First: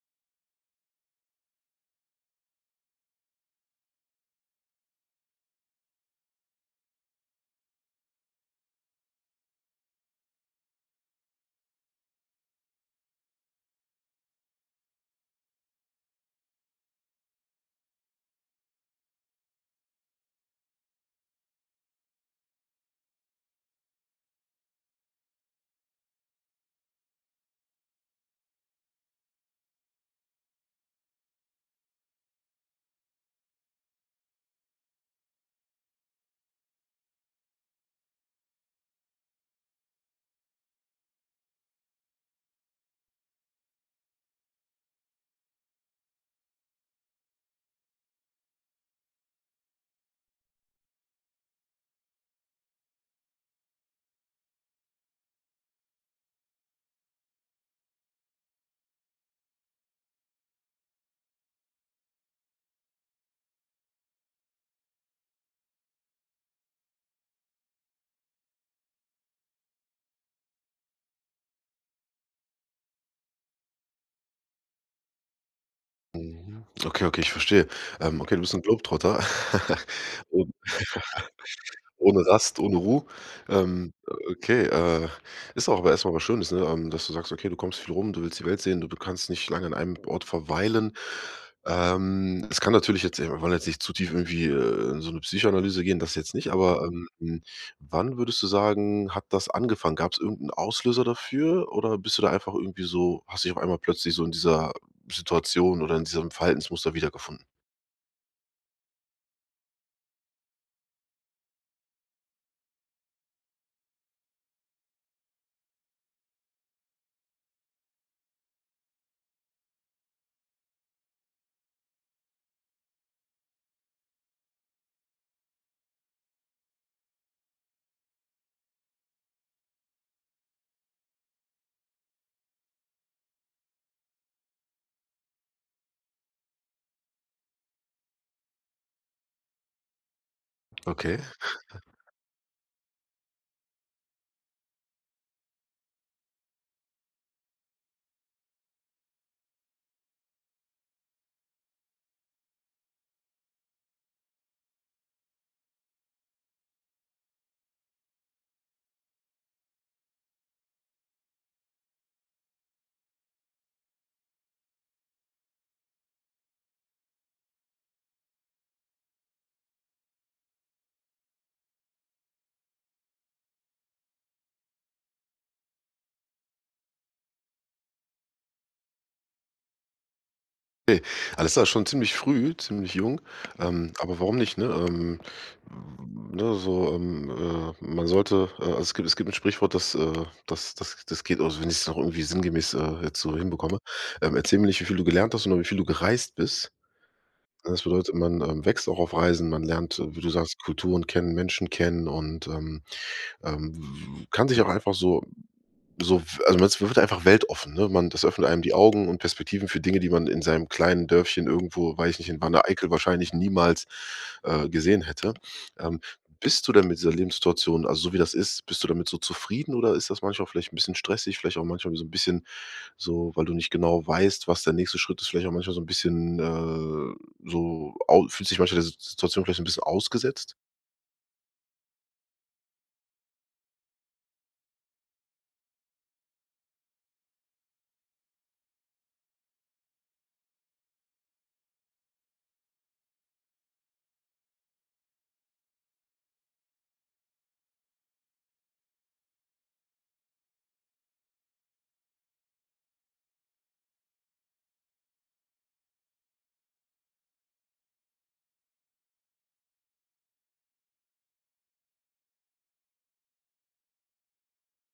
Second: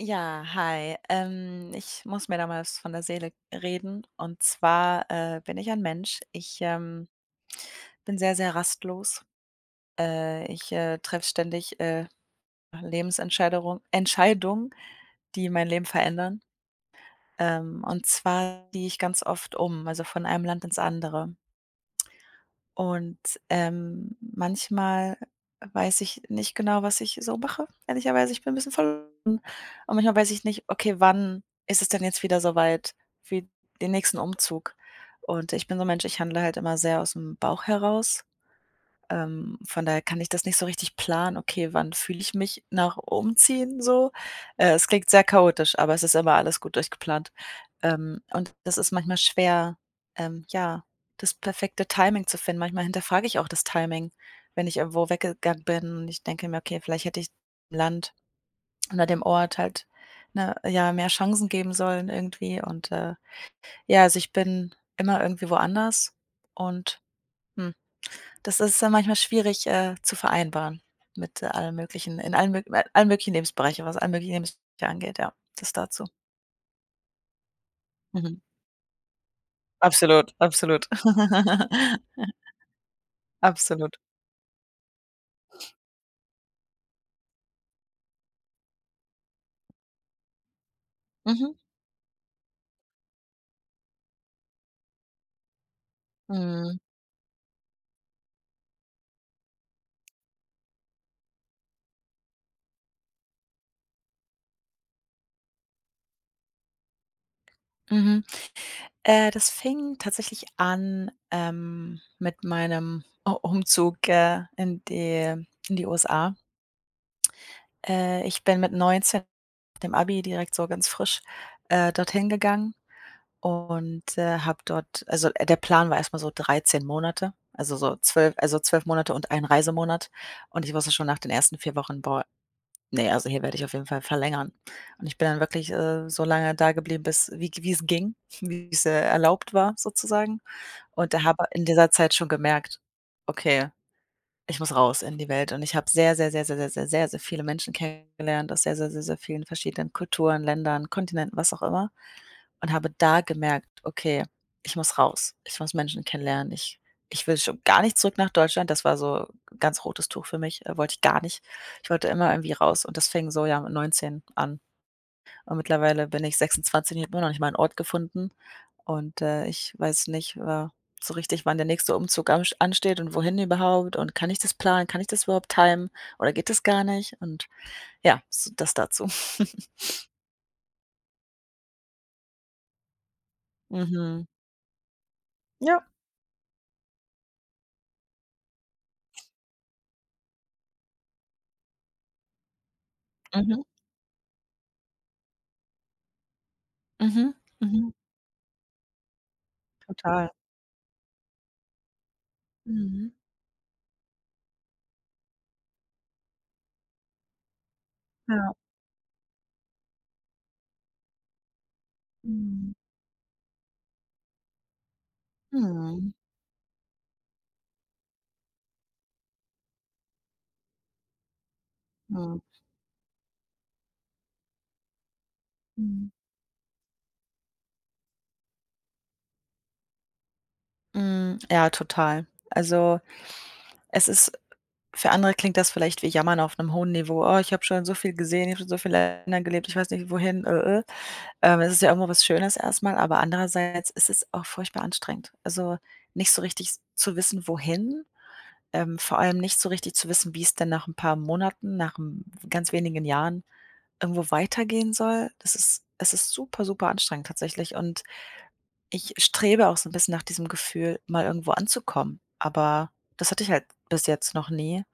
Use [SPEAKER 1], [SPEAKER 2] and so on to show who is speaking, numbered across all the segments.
[SPEAKER 1] Ja, hi. Ich muss mir da mal was von der Seele reden. Und zwar bin ich ein Mensch. Ich bin sehr, sehr rastlos. Ich treffe ständig Lebensentscheidungen, Entscheidungen, die mein Leben verändern. Und zwar ziehe ich ganz oft um, also von einem Land ins andere. Und, manchmal weiß ich nicht genau, was ich so mache, ehrlicherweise. Ich bin ein bisschen verloren und manchmal weiß ich nicht: „Okay, wann ist es denn jetzt wieder soweit für den nächsten Umzug?“ Und ich bin so 'n Mensch, ich handle halt immer sehr aus dem Bauch heraus. Von daher kann ich das nicht so richtig planen: „Okay, wann fühle ich mich nach Umziehen so?“ Es klingt sehr chaotisch, aber es ist immer alles gut durchgeplant. Und das ist manchmal schwer, ja, das perfekte Timing zu finden. Manchmal hinterfrage ich auch das Timing, wenn ich irgendwo weggegangen bin und ich denke mir: „Okay, vielleicht hätte ich dem Land oder dem Ort halt, ne, ja, mehr Chancen geben sollen irgendwie.“ Und, ja, also, ich bin immer irgendwie woanders und, hm, das ist dann manchmal schwierig, zu vereinbaren mit allen möglichen in allen mög allen möglichen Lebensbereichen, was allen möglichen Lebensbereiche angeht, ja. Das dazu.
[SPEAKER 2] Mhm. Okay, okay, ich verstehe. Okay,
[SPEAKER 1] Mhm.
[SPEAKER 2] du bist ein Globetrotter.
[SPEAKER 1] Absolut,
[SPEAKER 2] Und
[SPEAKER 1] absolut.
[SPEAKER 2] ohne Rast, ohne Ruhe. Ähm,
[SPEAKER 1] Absolut.
[SPEAKER 2] okay, äh, ist auch aber erstmal was Schönes, ne, dass du sagst: „Okay, du kommst viel rum, du willst die Welt sehen, du kannst nicht lange an einem Ort verweilen.“
[SPEAKER 1] Mhm.
[SPEAKER 2] Es kann natürlich jetzt wir wollen jetzt nicht zu tief irgendwie, in so eine Psychoanalyse gehen, das jetzt nicht,
[SPEAKER 1] Mhm.
[SPEAKER 2] aber, wann würdest du sagen, hat das angefangen? Gab es irgendeinen Auslöser dafür oder bist du da einfach irgendwie so hast dich auf einmal plötzlich so in dieser Situation oder in diesem Verhaltensmuster wiedergefunden?
[SPEAKER 1] Mhm. Das fing tatsächlich an, mit meinem U Umzug, in die USA. Ich bin mit 19 nach dem Abi direkt so ganz frisch, dorthin gegangen und, habe dort also, der Plan war erstmal so 13 Monate, also 12 Monate und ein Reisemonat. Und ich wusste schon nach den ersten 4 Wochen: „Boah, ne, also hier werde ich auf jeden Fall verlängern. Und ich bin dann wirklich, so lange da geblieben, bis wie's ging, wie's, erlaubt war sozusagen. Und
[SPEAKER 2] Okay.
[SPEAKER 1] da habe in dieser Zeit schon gemerkt: „Okay, ich muss raus in die Welt.“ Und ich habe sehr, sehr, sehr, sehr, sehr, sehr, sehr, sehr viele Menschen kennengelernt aus sehr, sehr, sehr, sehr vielen verschiedenen Kulturen, Ländern, Kontinenten, was auch immer und habe da gemerkt: „Okay, ich muss raus. Ich muss Menschen kennenlernen. Ich will schon gar nicht zurück nach Deutschland.“ Das war so ganz rotes Tuch für mich, wollte ich gar nicht. Ich wollte immer irgendwie raus und das fing so, ja, mit 19 an. Und mittlerweile bin ich 26 und ich habe immer noch nicht mal einen Ort gefunden und, ich weiß nicht, so richtig, wann der nächste Umzug ansteht und wohin überhaupt und kann ich das planen? Kann ich das überhaupt timen oder geht das gar nicht? Und ja, so das dazu.
[SPEAKER 2] Ne, alles klar, schon ziemlich früh, ziemlich jung, aber
[SPEAKER 1] Mhm.
[SPEAKER 2] warum nicht, ne?
[SPEAKER 1] Ja.
[SPEAKER 2] Man sollte also es gibt 'n Sprichwort, das, das geht also, wenn ich es noch irgendwie sinngemäß, jetzt so
[SPEAKER 1] Mhm.
[SPEAKER 2] hinbekomme: Erzähl mir nicht, wie viel du gelernt hast, sondern wie viel du gereist bist.“
[SPEAKER 1] Mhm.
[SPEAKER 2] Ne,
[SPEAKER 1] Mhm.
[SPEAKER 2] das
[SPEAKER 1] Mhm.
[SPEAKER 2] bedeutet, man, wächst auch auf Reisen, man lernt, wie
[SPEAKER 1] Total.
[SPEAKER 2] du sagst, Kulturen kennen, Menschen kennen und,
[SPEAKER 1] Mhm.
[SPEAKER 2] ähm, kann sich auch einfach so also man wird einfach weltoffen, ne? Man das öffnet
[SPEAKER 1] Ja.
[SPEAKER 2] einem die Augen und Perspektiven für Dinge, die man in seinem kleinen Dörfchen irgendwo, weiß ich nicht, in
[SPEAKER 1] Mhm.
[SPEAKER 2] Wanne-Eickel wahrscheinlich niemals, gesehen hätte. Ähm,
[SPEAKER 1] Mhm.
[SPEAKER 2] Bist du denn mit dieser Lebenssituation, also so wie das ist, bist du damit so zufrieden oder ist das manchmal vielleicht ein bisschen stressig, vielleicht auch manchmal so ein
[SPEAKER 1] Mhm.
[SPEAKER 2] bisschen so, weil du nicht genau weißt, was der nächste Schritt ist, vielleicht auch manchmal so ein
[SPEAKER 1] Mhm.
[SPEAKER 2] bisschen, so au fühlst dich manchmal der Si Situation vielleicht so ein bisschen ausgesetzt?
[SPEAKER 1] Mhm. Ja, total. Also, es ist für andere klingt das vielleicht wie Jammern auf einem hohen Niveau. „Oh, ich habe schon so viel gesehen, ich habe schon so viele Länder gelebt, ich weiß nicht wohin.“ Es ist ja irgendwo was Schönes erstmal, aber andererseits ist es auch furchtbar anstrengend. Also, nicht so richtig s zu wissen, wohin, vor allem nicht so richtig zu wissen, wie es denn nach ein paar Monaten, nach 'n ganz wenigen Jahren irgendwo weitergehen soll. Das ist Es ist super, super anstrengend tatsächlich, und ich strebe auch so ein bisschen nach diesem Gefühl, mal irgendwo anzukommen, aber das hatte ich halt bis jetzt noch nie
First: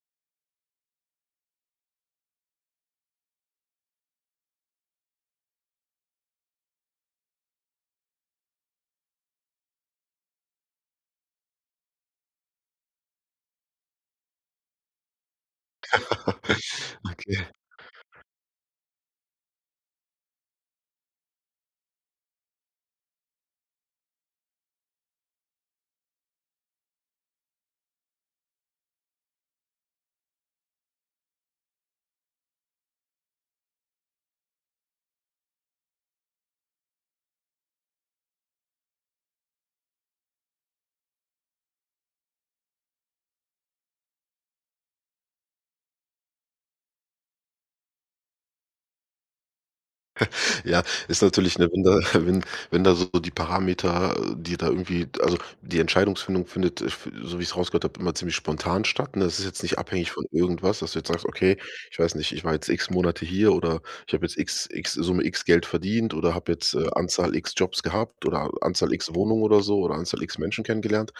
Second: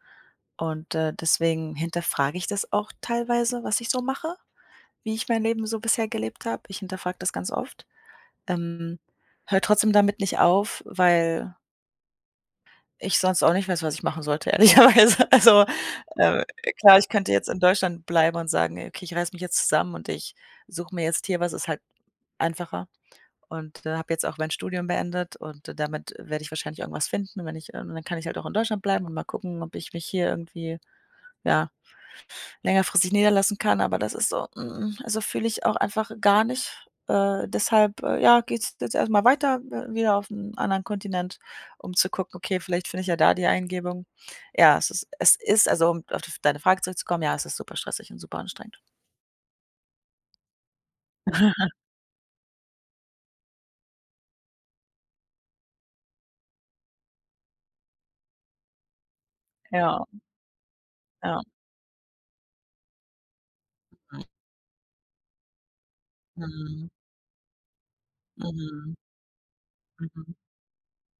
[SPEAKER 1] und, deswegen hinterfrage ich das auch teilweise, was ich so mache, wie ich mein Leben so bisher gelebt habe. Ich hinterfrage das ganz oft. Ähm, höre trotzdem damit nicht auf, weil ich sonst auch nicht weiß, was ich machen sollte, ehrlicherweise. Also, äh, klar, ich könnte jetzt
[SPEAKER 2] Okay.
[SPEAKER 1] in Deutschland bleiben und sagen: „Okay, ich reiße mich jetzt zusammen und ich suche mir jetzt hier was“, ist halt einfacher. Und, habe jetzt auch mein Studium beendet und damit werde ich wahrscheinlich irgendwas finden, wenn ich, und dann kann ich halt auch in Deutschland bleiben und mal gucken, ob ich mich hier irgendwie, ja, längerfristig niederlassen kann. Aber das ist so, also fühle ich auch einfach gar nicht. Deshalb, ja, geht's jetzt erstmal weiter, wieder auf einen anderen Kontinent, um zu gucken, okay, vielleicht finde ich ja da die Eingebung. Ja, es ist also, um auf deine Frage zurückzukommen, ja, es ist super stressig und super anstrengend.
[SPEAKER 2] Ja, ist natürlich 'ne wenn da wenn wenn da so die Parameter, die da irgendwie also, die Entscheidungsfindung findet, f so wie ich es rausgehört habe, immer ziemlich spontan statt, ne? Es ist jetzt nicht
[SPEAKER 1] Ja,
[SPEAKER 2] abhängig von irgendwas, dass du jetzt sagst:
[SPEAKER 1] ja.
[SPEAKER 2] „Okay, ich weiß nicht, ich war jetzt X Monate hier oder ich
[SPEAKER 1] Mhm.
[SPEAKER 2] habe jetzt X Summe X Geld verdient oder habe jetzt,
[SPEAKER 1] Mhm.
[SPEAKER 2] Anzahl X Jobs gehabt oder Anzahl
[SPEAKER 1] Mhm.
[SPEAKER 2] X Wohnungen oder so oder Anzahl
[SPEAKER 1] Mhm.
[SPEAKER 2] X Menschen kennengelernt.“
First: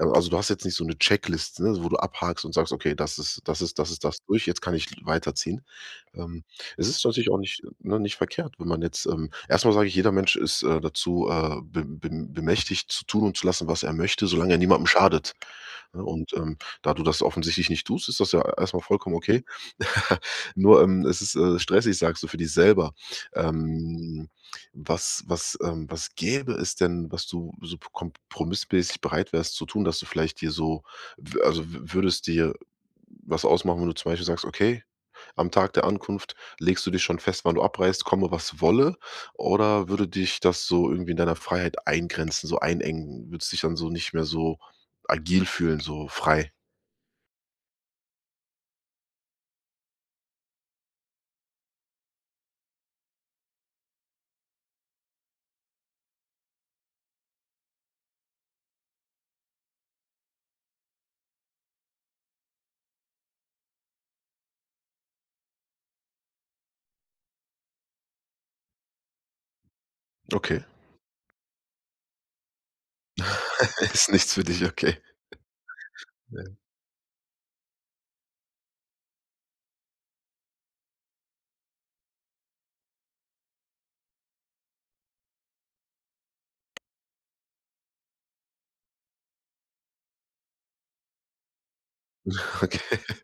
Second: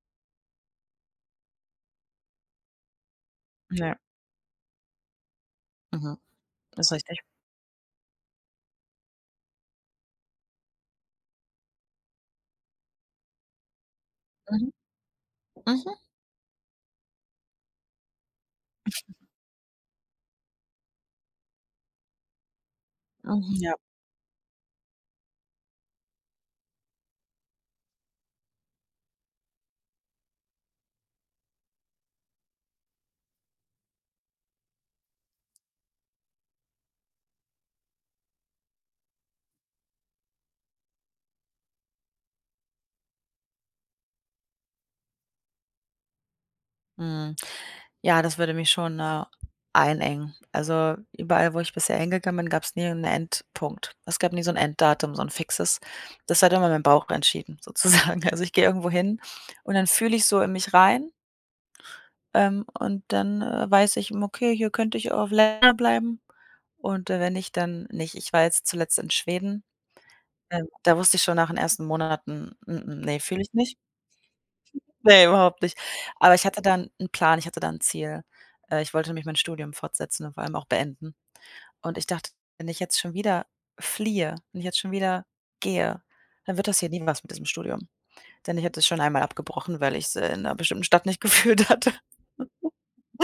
[SPEAKER 2] Ähm, also, du hast jetzt nicht so eine Checklist, ne, wo du abhakst und sagst: „Okay, das ist das ist das
[SPEAKER 1] Ja.
[SPEAKER 2] ist das durch, jetzt kann ich weiterziehen.“
[SPEAKER 1] Mhm.
[SPEAKER 2] Ähm, es
[SPEAKER 1] Ist
[SPEAKER 2] ist
[SPEAKER 1] richtig.
[SPEAKER 2] natürlich auch nicht ne, nicht verkehrt, wenn man jetzt, erst sage ich, jeder Mensch ist, dazu, be bem bemächtigt zu tun und zu lassen, was er möchte, solange er
[SPEAKER 1] Mhm.
[SPEAKER 2] niemandem schadet,
[SPEAKER 1] Mhm.
[SPEAKER 2] ne? Und, da du das offensichtlich nicht tust, ist das ja erstmal vollkommen okay. Nur, es ist, stressig, sagst du, für dich selber.
[SPEAKER 1] Mhm. Ja.
[SPEAKER 2] Ähm, was was, was gäbe es denn, was du so kompromissmäßig bereit wärst zu tun, dass du vielleicht dir so w also, w würde dir was ausmachen, wenn du zum Beispiel sagst: „Okay, am Tag der Ankunft legst du dich schon fest, wann du abreist, komme, was wolle“? Oder würde dich das so irgendwie in deiner Freiheit eingrenzen, so einengen? Würdest dich dann so nicht mehr so agil fühlen, so frei?
[SPEAKER 1] Mhm. Ja, das würde mich schon, einengen. Also, überall, wo ich bisher hingegangen bin, gab es nie einen Endpunkt. Es gab nie so ein Enddatum, so ein fixes. Das hat immer mein Bauch entschieden sozusagen. Also, ich gehe irgendwo hin und dann fühle ich so in mich rein, und dann, weiß ich: „Hm, okay, hier könnte ich auch länger bleiben und, wenn nicht, dann nicht.“ Ich war jetzt zuletzt in Schweden,
[SPEAKER 2] Okay.
[SPEAKER 1] da wusste ich schon nach den ersten Monaten: ne, fühle ich nicht.“
[SPEAKER 2] Ist nichts für dich, okay.
[SPEAKER 1] Ne, überhaupt nicht. Aber
[SPEAKER 2] Ne.
[SPEAKER 1] ich hatte da 'n Plan, ich hatte da 'n Ziel. Ich wollte nämlich mein Studium fortsetzen und vor allem auch beenden. Und ich dachte, wenn ich jetzt schon wieder fliehe, wenn ich jetzt schon wieder gehe, dann wird das hier nie was mit diesem Studium. Denn ich hatte es schon einmal abgebrochen, weil ich's, in 'ner bestimmten Stadt nicht gefühlt hatte.
[SPEAKER 2] Okay.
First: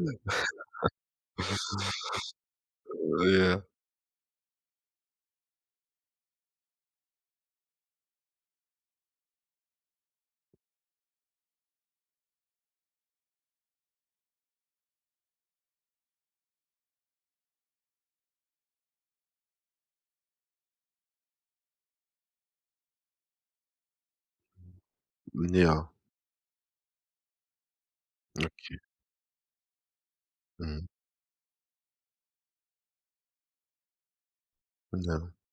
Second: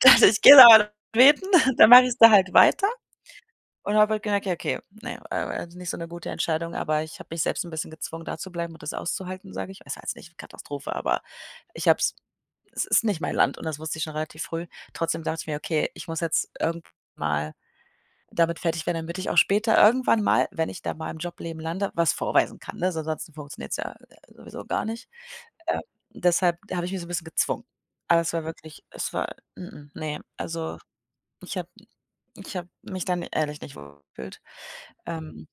[SPEAKER 1] Dachte ich: „Gehst aber beten, dann mache ich's da halt weiter.“
[SPEAKER 2] Ja,
[SPEAKER 1] Und habe halt gemerkt, ja, okay, ne, also nicht so eine gute Entscheidung, aber ich habe mich selbst ein bisschen gezwungen, da zu bleiben und das auszuhalten, sage ich. Es war jetzt nicht Katastrophe, aber ich habe es es ist nicht mein Land und das wusste ich schon relativ früh. Trotzdem dachte ich mir: „Okay, ich muss jetzt irgendwann mal damit fertig werden, damit ich auch später irgendwann mal, wenn ich da mal im Jobleben lande, was vorweisen kann“, ne? So ansonsten funktioniert es ja, sowieso gar nicht. Ähm,
[SPEAKER 2] ja,
[SPEAKER 1] deshalb habe ich mich so ein bisschen gezwungen. Aber
[SPEAKER 2] okay.
[SPEAKER 1] es war, ne, also
[SPEAKER 2] Mhm.
[SPEAKER 1] ich habe ich habe mich dann ehrlich nicht wohl gefühlt.
[SPEAKER 2] Ja,
[SPEAKER 1] Ähm,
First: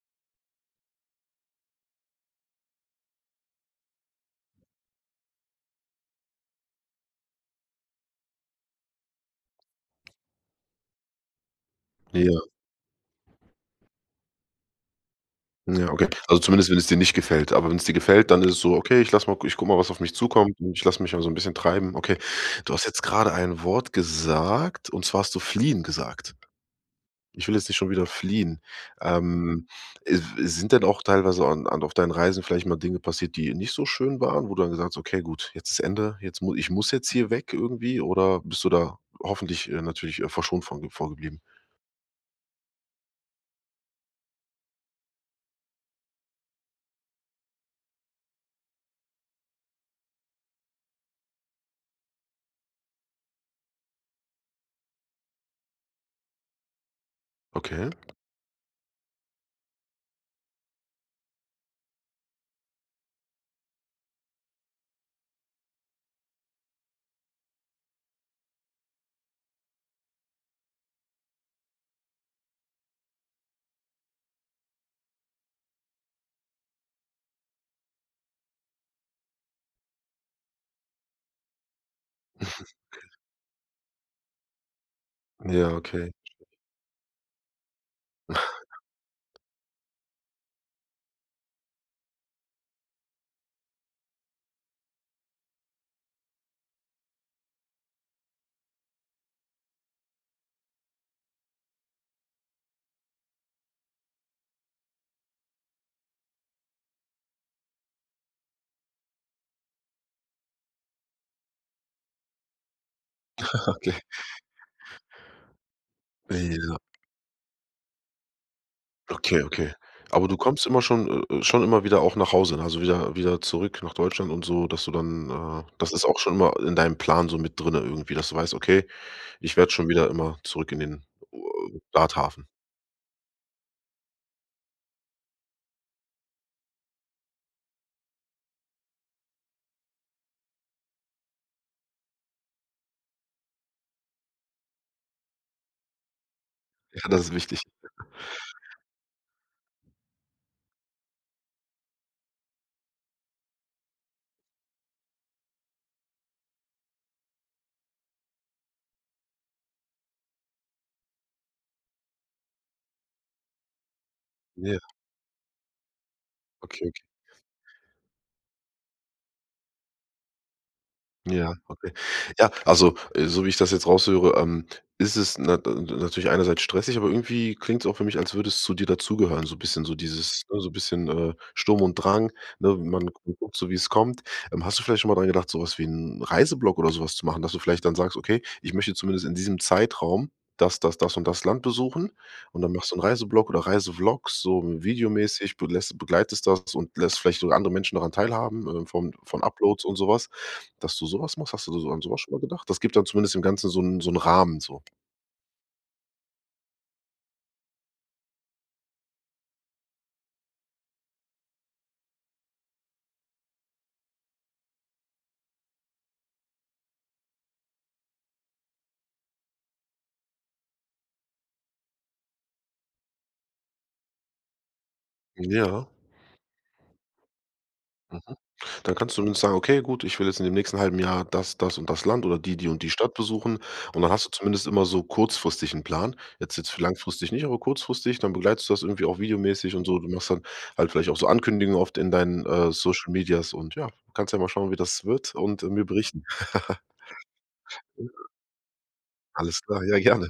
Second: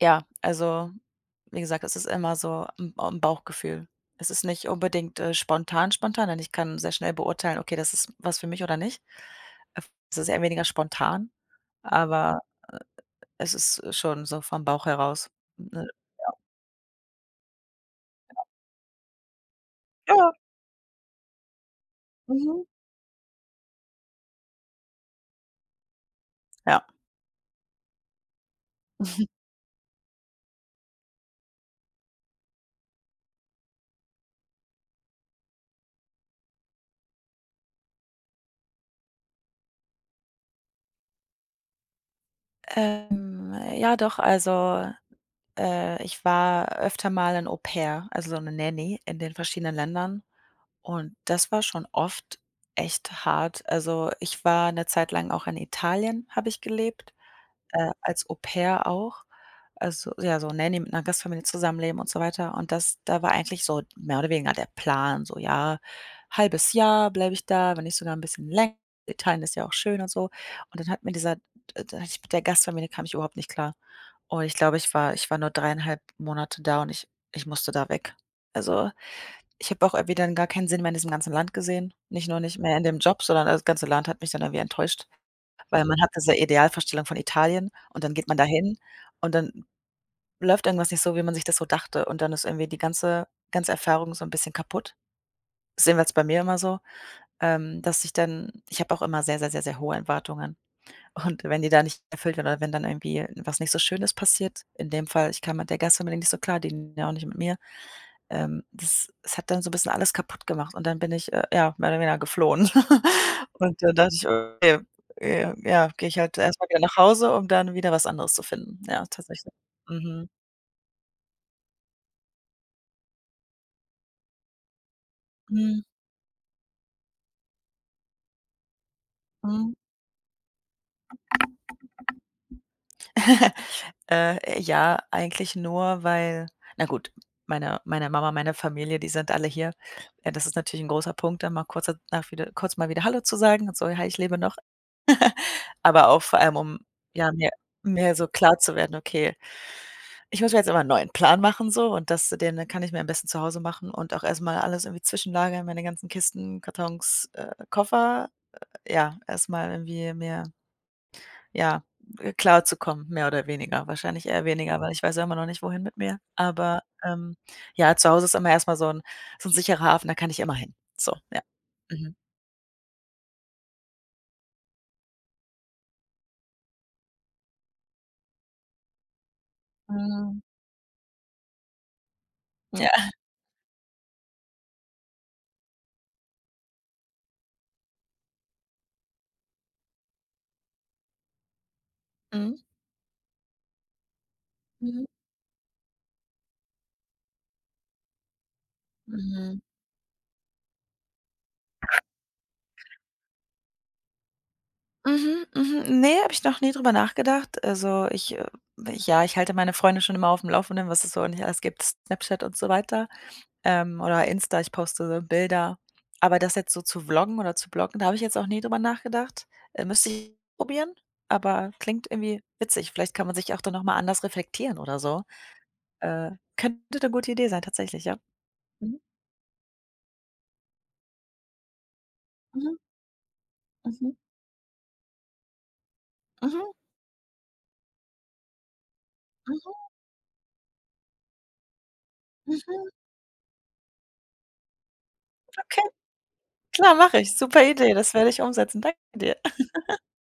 [SPEAKER 1] ja, also, wie gesagt, es ist immer so 'n Bauchgefühl. Es ist nicht unbedingt, spontan, spontan, denn ich kann sehr schnell beurteilen: „Okay, das ist was für mich oder nicht.“ Äh, es ist eher weniger spontan,
[SPEAKER 2] ja,
[SPEAKER 1] aber es ist schon so vom Bauch heraus, ne?
[SPEAKER 2] ja, okay. Also zumindest, wenn es dir nicht gefällt. Aber wenn es dir gefällt, dann ist es so: „Okay, ich lasse mal ich gucke mal, was auf mich
[SPEAKER 1] Ja,
[SPEAKER 2] zukommt und ich lasse mich mal so 'n bisschen treiben.“ Okay.
[SPEAKER 1] mhm,
[SPEAKER 2] Du hast jetzt gerade ein Wort gesagt, und zwar hast du „fliehen“ gesagt.
[SPEAKER 1] ja.
[SPEAKER 2] Ich will jetzt nicht schon wieder fliehen. Ähm, äh, Sind denn auch teilweise an auf deinen Reisen vielleicht mal Dinge passiert, die nicht so schön waren, wo du dann gesagt hast: „Okay, gut, jetzt ist Ende, jetzt mu ich muss jetzt hier weg irgendwie“, oder bist du da hoffentlich, natürlich, verschont von ge vorgeblieben?
[SPEAKER 1] Ja doch, also, ich war öfter mal 'n Au pair, also so 'ne Nanny in den verschiedenen Ländern. Und das war schon oft echt hart. Also, ich war eine Zeit lang auch in Italien habe ich gelebt,
[SPEAKER 2] Okay.
[SPEAKER 1] als Au-pair auch. Also, ja, so Nanny mit einer Gastfamilie zusammenleben und so weiter. Und das da war eigentlich so mehr oder weniger der Plan, so, ja, halbes Jahr bleibe ich da, wenn nicht sogar ein bisschen länger. Italien ist ja auch schön und so. Und dann hat mir dieser d da hatte ich mit der Gastfamilie kam ich überhaupt nicht klar. Und ich glaube, ich war nur 3,5 Monate da und ich musste da weg. Also ich habe auch irgendwie dann gar keinen Sinn mehr in diesem ganzen Land gesehen. Nicht nur nicht mehr in dem Job, sondern das ganze Land hat mich dann irgendwie enttäuscht,
[SPEAKER 2] Ja,
[SPEAKER 1] weil man hat
[SPEAKER 2] okay.
[SPEAKER 1] diese Idealvorstellung von Italien und dann geht man dahin und dann läuft irgendwas nicht so, wie man sich das so dachte und dann ist irgendwie die ganze Erfahrung so ein bisschen kaputt. Das sehen wir jedenfalls bei mir immer so, dass ich dann ich habe auch immer sehr, sehr, sehr, sehr hohe Erwartungen und wenn die da nicht erfüllt werden oder wenn dann irgendwie was nicht so Schönes passiert. In dem Fall, ich kam mit der Gastfamilie nicht so klar, die ja auch nicht mit mir, das es hat dann so ein bisschen alles kaputt gemacht und dann bin ich, ja, mehr oder weniger geflohen. Und
[SPEAKER 2] Okay.
[SPEAKER 1] dann dachte ich: „Okay, ja, gehe ich halt erstmal
[SPEAKER 2] Ja,
[SPEAKER 1] wieder nach Hause, um dann wieder was anderes zu finden.“ Ja,
[SPEAKER 2] okay,
[SPEAKER 1] tatsächlich.
[SPEAKER 2] okay. Aber
[SPEAKER 1] Mhm.
[SPEAKER 2] du kommst immer schon schon immer wieder auch nach Hause, ne? Also wieder zurück nach Deutschland und so, dass du dann
[SPEAKER 1] Mhm.
[SPEAKER 2] das ist auch schon immer in deinem Plan so mit drinne irgendwie, dass du weißt: „Okay, ich werde
[SPEAKER 1] Mhm.
[SPEAKER 2] schon wieder immer zurück in den, Starthafen.“
[SPEAKER 1] Ja, eigentlich nur, weil, na gut, meine Mama, meine Familie, die sind alle hier. Das ist natürlich ein großer Punkt, dann mal kurz danach wieder kurz mal wieder hallo zu sagen und so: „Hi, ich lebe noch.“ Aber auch vor allem, um,
[SPEAKER 2] Ja, das
[SPEAKER 1] ja,
[SPEAKER 2] ist wichtig.
[SPEAKER 1] mir so klar zu werden: „Okay, ich muss mir jetzt immer 'n neuen Plan machen so und das den kann ich mir am besten zu Hause machen und auch erst mal alles irgendwie zwischenlagern, meine ganzen Kisten, Kartons, Koffer. Ja, erst mal irgendwie mir, ja, klarzukommen, mehr oder weniger. Wahrscheinlich eher
[SPEAKER 2] Ja,
[SPEAKER 1] weniger, weil ich weiß ja immer noch nicht, wohin mit mir. Aber,
[SPEAKER 2] okay.
[SPEAKER 1] ähm, ja, zu Hause ist immer erst mal so 'n sicherer Hafen, da kann ich immer hin. So, ja.
[SPEAKER 2] Ja, okay.
[SPEAKER 1] Mhm.
[SPEAKER 2] Ja, also, so wie ich das jetzt raushöre, ist es na natürlich einerseits stressig, aber irgendwie klingt es auch für mich, als würde es zu dir dazugehören, so ein bisschen so
[SPEAKER 1] Mhm.
[SPEAKER 2] dieses ne, so ein bisschen, Sturm und Drang, ne?
[SPEAKER 1] Ja.
[SPEAKER 2] Man guckt so, wie es kommt. Hast du vielleicht schon mal dran gedacht, so was wie 'n Reiseblock oder sowas zu machen, dass du vielleicht dann sagst: „Okay, ich möchte zumindest in diesem Zeitraum das, das, das und das Land besuchen“
[SPEAKER 1] Mhm.
[SPEAKER 2] und dann machst du einen Reiseblock oder Reisevlogs, so
[SPEAKER 1] Mhm.
[SPEAKER 2] videomäßig, belässt begleitest das und lässt vielleicht sogar andere Menschen daran teilhaben, von
[SPEAKER 1] Mhm.
[SPEAKER 2] Uploads und sowas. Dass du so was machst, hast du so an so was schon mal gedacht? Das gibt dann zumindest dem Ganzen so 'n Rahmen so.
[SPEAKER 1] Mhm, mhm. Ne, habe ich noch nie drüber nachgedacht. Also, ja, ich halte meine Freunde schon immer auf dem Laufenden, was es so nicht alles gibt, Snapchat und so weiter, oder Insta, ich poste so Bilder. Aber das jetzt so zu vloggen oder zu bloggen, da habe ich jetzt auch nie drüber nachgedacht. Müsste ich probieren, aber klingt irgendwie witzig. Vielleicht kann man sich auch dann noch mal anders reflektieren oder so.
[SPEAKER 2] Ja,
[SPEAKER 1] Äh, könnte 'ne gute Idee sein tatsächlich, ja.
[SPEAKER 2] mhm. Dann
[SPEAKER 1] Mhm,
[SPEAKER 2] kannst du zumindest sagen: „Okay, gut, ich will jetzt in dem nächsten halben Jahr das, das und das Land oder die, die
[SPEAKER 1] mhm,
[SPEAKER 2] und die Stadt besuchen.“ Und
[SPEAKER 1] mhm,
[SPEAKER 2] dann hast du zumindest immer so kurzfristig 'n Plan. Jetzt
[SPEAKER 1] mhm,
[SPEAKER 2] für langfristig nicht, aber kurzfristig, dann begleitest du das irgendwie auch videomäßig
[SPEAKER 1] mhm,
[SPEAKER 2] und so. Du machst dann halt vielleicht auch so Ankündigungen oft in deinen,
[SPEAKER 1] mhm.
[SPEAKER 2] Social Medias und ja, kannst ja mal schauen, wie das wird und,
[SPEAKER 1] Okay,
[SPEAKER 2] mir berichten.
[SPEAKER 1] klar, mache ich. Super Idee, das werde ich umsetzen. Danke dir.
[SPEAKER 2] Alles klar, ja gerne.